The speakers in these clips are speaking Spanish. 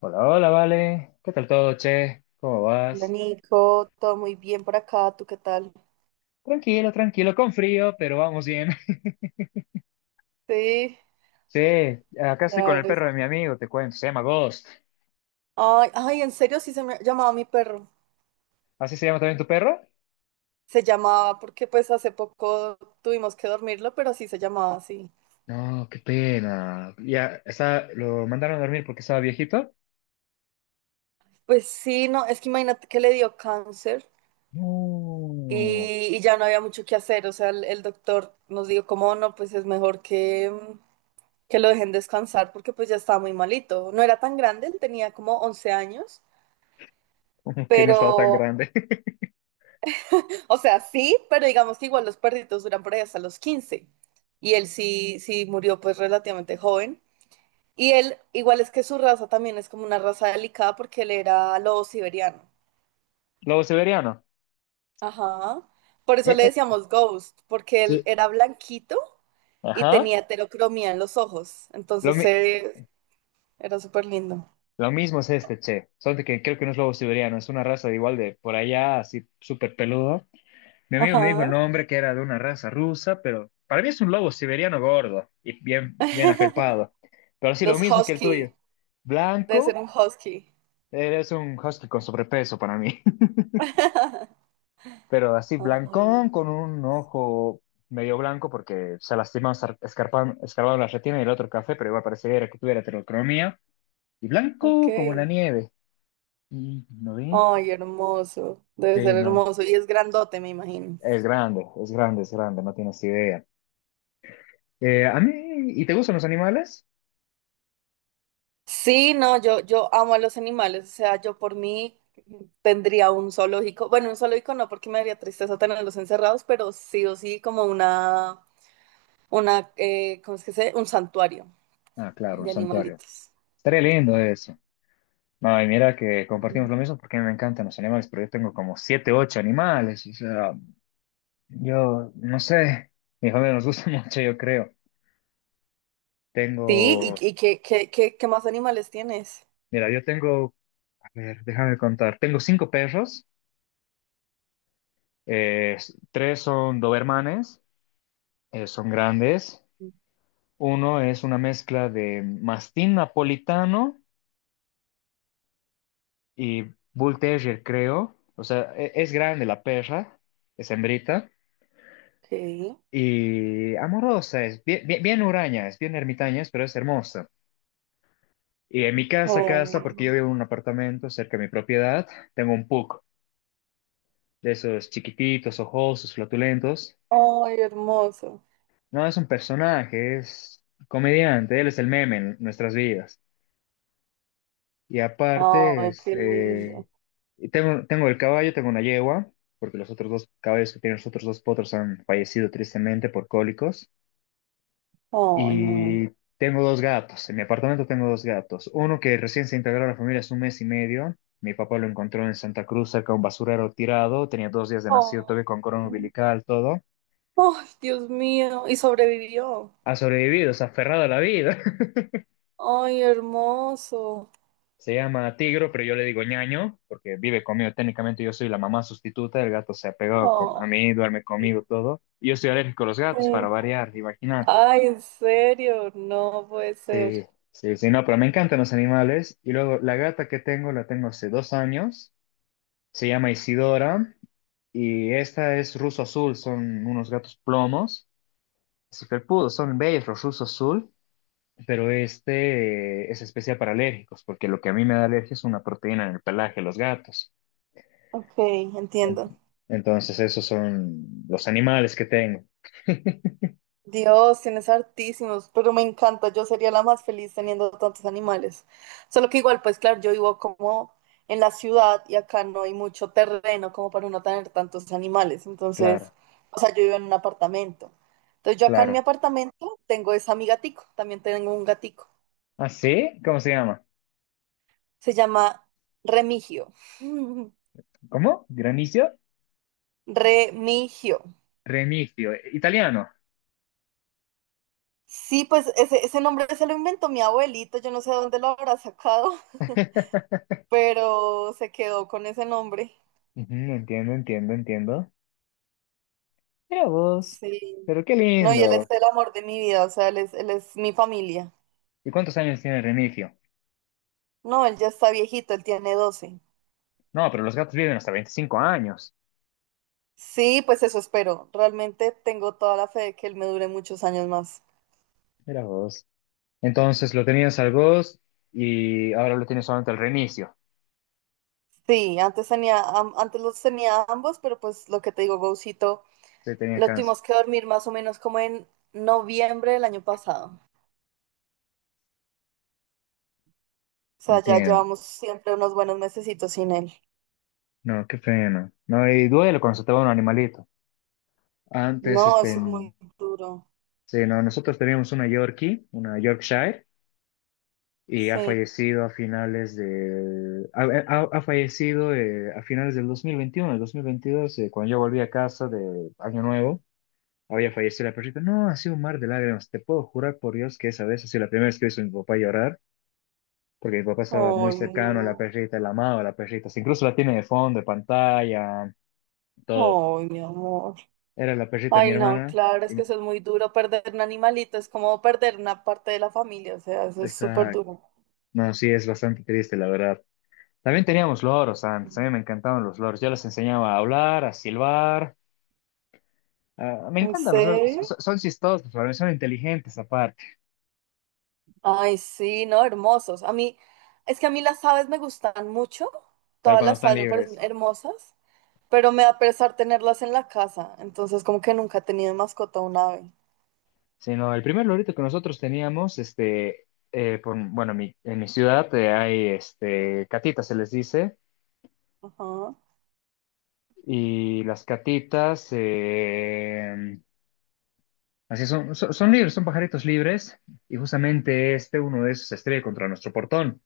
Hola, hola, vale. ¿Qué tal todo, che? ¿Cómo Hola vas? Nico, todo muy bien por acá, ¿tú qué tal? Tranquilo, tranquilo, con frío, pero vamos bien. Sí. Sí, acá estoy con el Claro. es- perro de mi amigo, te cuento, se llama Ghost. Ay, ay, en serio sí se me llamaba mi perro. ¿Así se llama también tu perro? Se llamaba porque pues hace poco tuvimos que dormirlo, pero sí se llamaba así. No, qué pena. Ya, está, lo mandaron a dormir porque estaba viejito. Pues sí, no, es que imagínate que le dio cáncer No, y ya no había mucho que hacer. O sea, el doctor nos dijo como no, pues es mejor que, que lo dejen descansar porque pues ya estaba muy malito. No era tan grande, él tenía como 11 años, que no estaba tan pero... grande. O sea, sí, pero digamos que igual los perritos duran por ahí hasta los 15. Y él sí, sí murió pues relativamente joven. Y él, igual es que su raza también es como una raza delicada porque él era lobo siberiano. Lobo siberiano. Ajá. Por eso Eh, le eh, decíamos Ghost, porque él sí. era blanquito y Ajá. tenía heterocromía en los ojos. Lo, Entonces mi- era súper lindo. lo mismo es este, che. Solo que creo que no es lobo siberiano, es una raza de igual de por allá, así súper peludo. Mi amigo me dijo el Ajá. nombre, que era de una raza rusa, pero para mí es un lobo siberiano gordo y bien, bien afelpado. Pero sí, lo Los mismo que el husky. tuyo. Debe ser Blanco, un husky. eres un husky con sobrepeso para mí. Pero así, Ay, blancón, con un ojo medio blanco porque se lastimó escarbando la retina y el otro café, pero igual pareciera que tuviera heterocromía. Y ok. blanco como la nieve. Y no vi. Ay, hermoso. Debe Sí, ser no. hermoso. Y es grandote, me imagino. Es grande, es grande, es grande, no tienes idea. A mí, ¿y te gustan los animales? Sí, no, yo amo a los animales. O sea, yo por mí tendría un zoológico. Bueno, un zoológico no, porque me daría tristeza tenerlos encerrados, pero sí o sí como una, ¿cómo es que se dice? Un santuario Ah, claro, un de santuario. animalitos. Estaría lindo eso. No, y mira que compartimos lo mismo porque a mí me encantan los animales, pero yo tengo como siete, ocho animales. O sea, yo no sé. Mi familia nos gusta mucho, yo creo. Sí, Tengo, ¿y, y qué más animales tienes? mira, yo tengo, a ver, déjame contar. Tengo cinco perros. Tres son dobermanes, son grandes. Uno es una mezcla de mastín napolitano y bull terrier, creo. O sea, es grande la perra, es hembrita. Sí. Y amorosa, es bien, bien, bien huraña, es bien ermitaña, pero es hermosa. Y en mi casa, casa, porque yo Oh, vivo en un apartamento cerca de mi propiedad, tengo un pug, de esos chiquititos, ojosos, flatulentos. ay, hermoso. No, es un personaje, es comediante, él es el meme en nuestras vidas. Y aparte, Ay, qué lindo. y tengo, tengo el caballo, tengo una yegua, porque los otros dos caballos que tienen los otros dos potros han fallecido tristemente por cólicos. Ay, no. Y tengo dos gatos. En mi apartamento tengo dos gatos. Uno que recién se integró a la familia hace un mes y medio. Mi papá lo encontró en Santa Cruz, cerca de un basurero tirado. Tenía dos días de nacido, todavía Oh. con corona umbilical, todo. Oh, Dios mío, ¿y sobrevivió? Ha sobrevivido, se ha aferrado a la vida. Ay, hermoso. Se llama Tigro, pero yo le digo ñaño, porque vive conmigo. Técnicamente yo soy la mamá sustituta. El gato se ha pegado a Oh, mí, duerme sí. conmigo, todo. Y yo soy alérgico a los gatos, para variar, imagínate. Ay, en serio, no puede ser. Sí, sí, sí, no, pero me encantan los animales. Y luego la gata que tengo, la tengo hace dos años. Se llama Isidora y esta es ruso azul, son unos gatos plomos, así felpudos, son bellos los ruso azul, pero este es especial para alérgicos, porque lo que a mí me da alergia es una proteína en el pelaje de los gatos. Ok, En- entiendo. Entonces esos son los animales que tengo, Dios, tienes hartísimos, pero me encanta. Yo sería la más feliz teniendo tantos animales. Solo que igual, pues claro, yo vivo como en la ciudad y acá no hay mucho terreno como para uno tener tantos animales. Entonces, claro, o sea, yo vivo en un apartamento. Entonces, yo acá en mi claro. apartamento tengo esa mi gatico, también tengo un gatico. ¿Ah, sí? ¿Cómo se llama? Se llama Remigio. ¿Cómo? ¿Granicio? Remigio. Remigio, italiano. Sí, pues ese nombre se lo inventó mi abuelito, yo no sé de dónde lo habrá sacado, pero se quedó con ese nombre. Ujú, entiendo, entiendo, entiendo. Mira vos, Sí. pero qué No, y él es lindo. el amor de mi vida, o sea, él es mi familia. ¿Y cuántos años tiene Remigio? No, él ya está viejito, él tiene 12. No, pero los gatos viven hasta 25 años. Sí, pues eso espero. Realmente tengo toda la fe de que él me dure muchos años más. Mira vos. Entonces lo tenías al Ghost y ahora lo tienes solamente al reinicio. Sí, antes tenía, antes los tenía ambos, pero pues lo que te digo, Gaucito Se tenía lo cáncer. tuvimos que dormir más o menos como en noviembre del año pasado. O sea, ya Entiendo. llevamos siempre unos buenos mesecitos sin él. No, qué pena. No, y duele cuando se te va un animalito. Antes, No, este, eso es muy en- duro. sí, no, nosotros teníamos una Yorkie, una Yorkshire, y ha Sí. fallecido a finales de, ha fallecido a finales del 2021, el 2022, cuando yo volví a casa de Año Nuevo. Había fallecido la perrita. No, ha sido un mar de lágrimas. Te puedo jurar por Dios que esa vez ha sido la primera vez que he visto a mi papá llorar, porque mi papá estaba muy Ay, cercano a la no. perrita, la amaba a la perrita. Incluso la tiene de fondo, de pantalla, todo. Ay, mi amor. Era la perrita de mi Ay, no, hermana. claro, es Y que eso es muy duro. Perder un animalito es como perder una parte de la familia. O sea, eso es súper esa... duro. No, sí, es bastante triste, la verdad. También teníamos loros antes. A mí me encantaban los loros. Yo les enseñaba a hablar, a silbar. Ah, me ¿En encantan los loros. serio? Son, son chistosos, son inteligentes aparte, Ay, sí, no, hermosos. A mí, es que a mí las aves me gustan mucho. pero Todas cuando las están aves me parecen libres. hermosas. Pero me da pesar tenerlas en la casa, entonces como que nunca he tenido de mascota un ave. Sino el primer lorito que nosotros teníamos, bueno, en mi ciudad hay este, catitas, se les dice, Ajá, y las catitas, así son, son, son libres, son pajaritos libres, y justamente este, uno de esos, se estrella contra nuestro portón.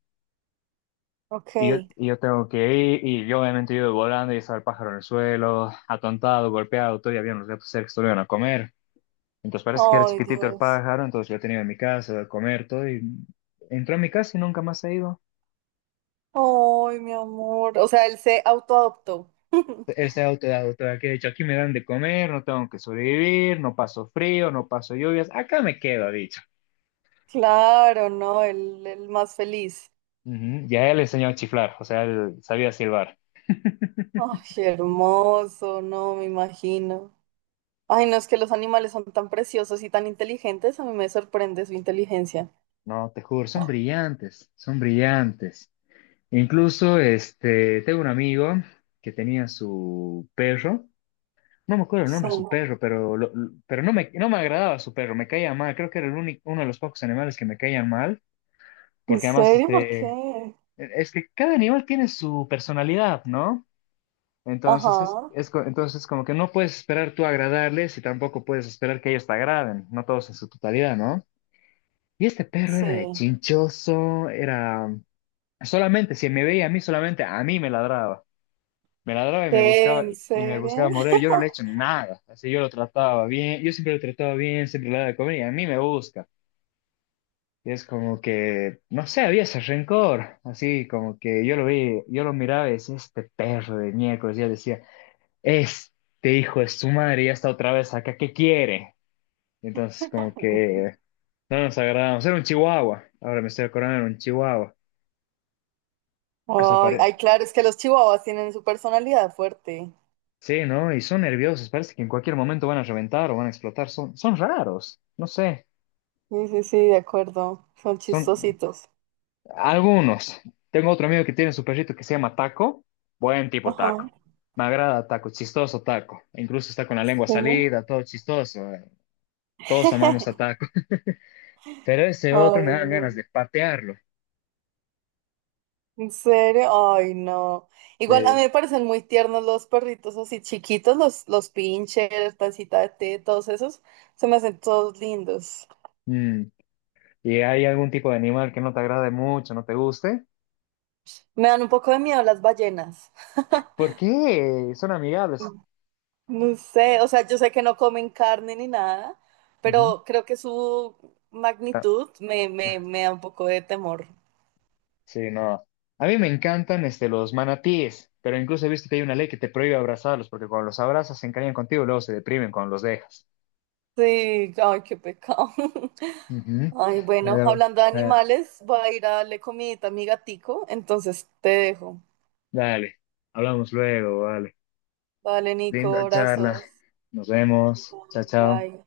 Ok. Y yo tengo que ir, y yo obviamente yo volando, y estaba el pájaro en el suelo, atontado, golpeado, todavía había unos gatos cerca que se lo iban a comer. Entonces parece que era Ay, chiquitito el Dios. pájaro, entonces lo tenía en mi casa, a comer todo, y entró a mi casa y nunca más ha ido. Ay, mi amor. O sea, él se autoadoptó. Él se ha autodidacta, que de hecho aquí me dan de comer, no tengo que sobrevivir, no paso frío, no paso lluvias, acá me quedo, ha dicho. Claro, no, el más feliz. Ujú, ya él enseñó a chiflar, o sea, él sabía silbar. Ay, hermoso, no, me imagino. Ay, no, es que los animales son tan preciosos y tan inteligentes, a mí me sorprende su inteligencia. No, te juro, son brillantes, son brillantes. Incluso, este, tengo un amigo que tenía su perro, no me acuerdo el Sí. nombre de su perro, pero, pero no me agradaba su perro, me caía mal, creo que era el único, uno de los pocos animales que me caían mal, ¿En porque además, serio? ¿Por este, qué? es que cada animal tiene su personalidad, ¿no? Ajá, Entonces, entonces como que no puedes esperar tú agradarles y tampoco puedes esperar que ellos te agraden, no todos en su totalidad, ¿no? Y este perro era de sí. chinchoso, era solamente, si me veía a mí, solamente a mí me ladraba. Me ladraba ¿Qué? ¿En y me buscaba serio? morder. Yo no le he hecho nada. Así yo lo trataba bien, yo siempre lo trataba bien, siempre le daba de comer y a mí me busca. Y es como que, no sé, había ese rencor. Así como que yo lo vi, yo lo miraba y decía, este perro de miércoles, ya decía. Este hijo de su madre ya está otra vez acá, ¿qué quiere? Entonces, como que no nos agradamos. Era un chihuahua, ahora me estoy acordando, era un chihuahua. O sea, Ay, ay, claro, es que los chihuahuas tienen su personalidad fuerte. sí, ¿no? Y son nerviosos, parece que en cualquier momento van a reventar o van a explotar. Son, son raros, no sé, Sí, sí, sí, de acuerdo. Son son chistositos. algunos. Tengo otro amigo que tiene su perrito que se llama Taco. Buen tipo Ajá, Taco. Me agrada Taco, chistoso Taco. Incluso está con la lengua sí. salida, todo chistoso. Eh. Todos amamos a Taco. Pero ese otro me Ay, dan ganas no. de patearlo. ¿En serio? Ay, no. Igual a mí me parecen muy tiernos los perritos así chiquitos, los pinchers, tacita de té, todos esos. Se me hacen todos lindos. Mm, ¿y hay algún tipo de animal que no te agrade mucho, no te guste? Me dan un poco de miedo las ballenas. ¿Por qué? Son amigables. No sé, o sea, yo sé que no comen carne ni nada, Ujú. pero creo que su magnitud me, me, Ah, me da un poco de temor. sí, no. A mí me encantan este, los manatíes, pero incluso he visto que hay una ley que te prohíbe abrazarlos, porque cuando los abrazas se encariñan contigo y luego se deprimen cuando los dejas. Sí, ay, qué pecado. Ujú. Ay, bueno, Pero, hablando de eh, animales, voy a ir a darle comidita a mi gatico, entonces te dejo. dale, hablamos luego, vale. Vale, Nico, Linda charla. abrazos. Nos vemos. Chao, chao. Bye.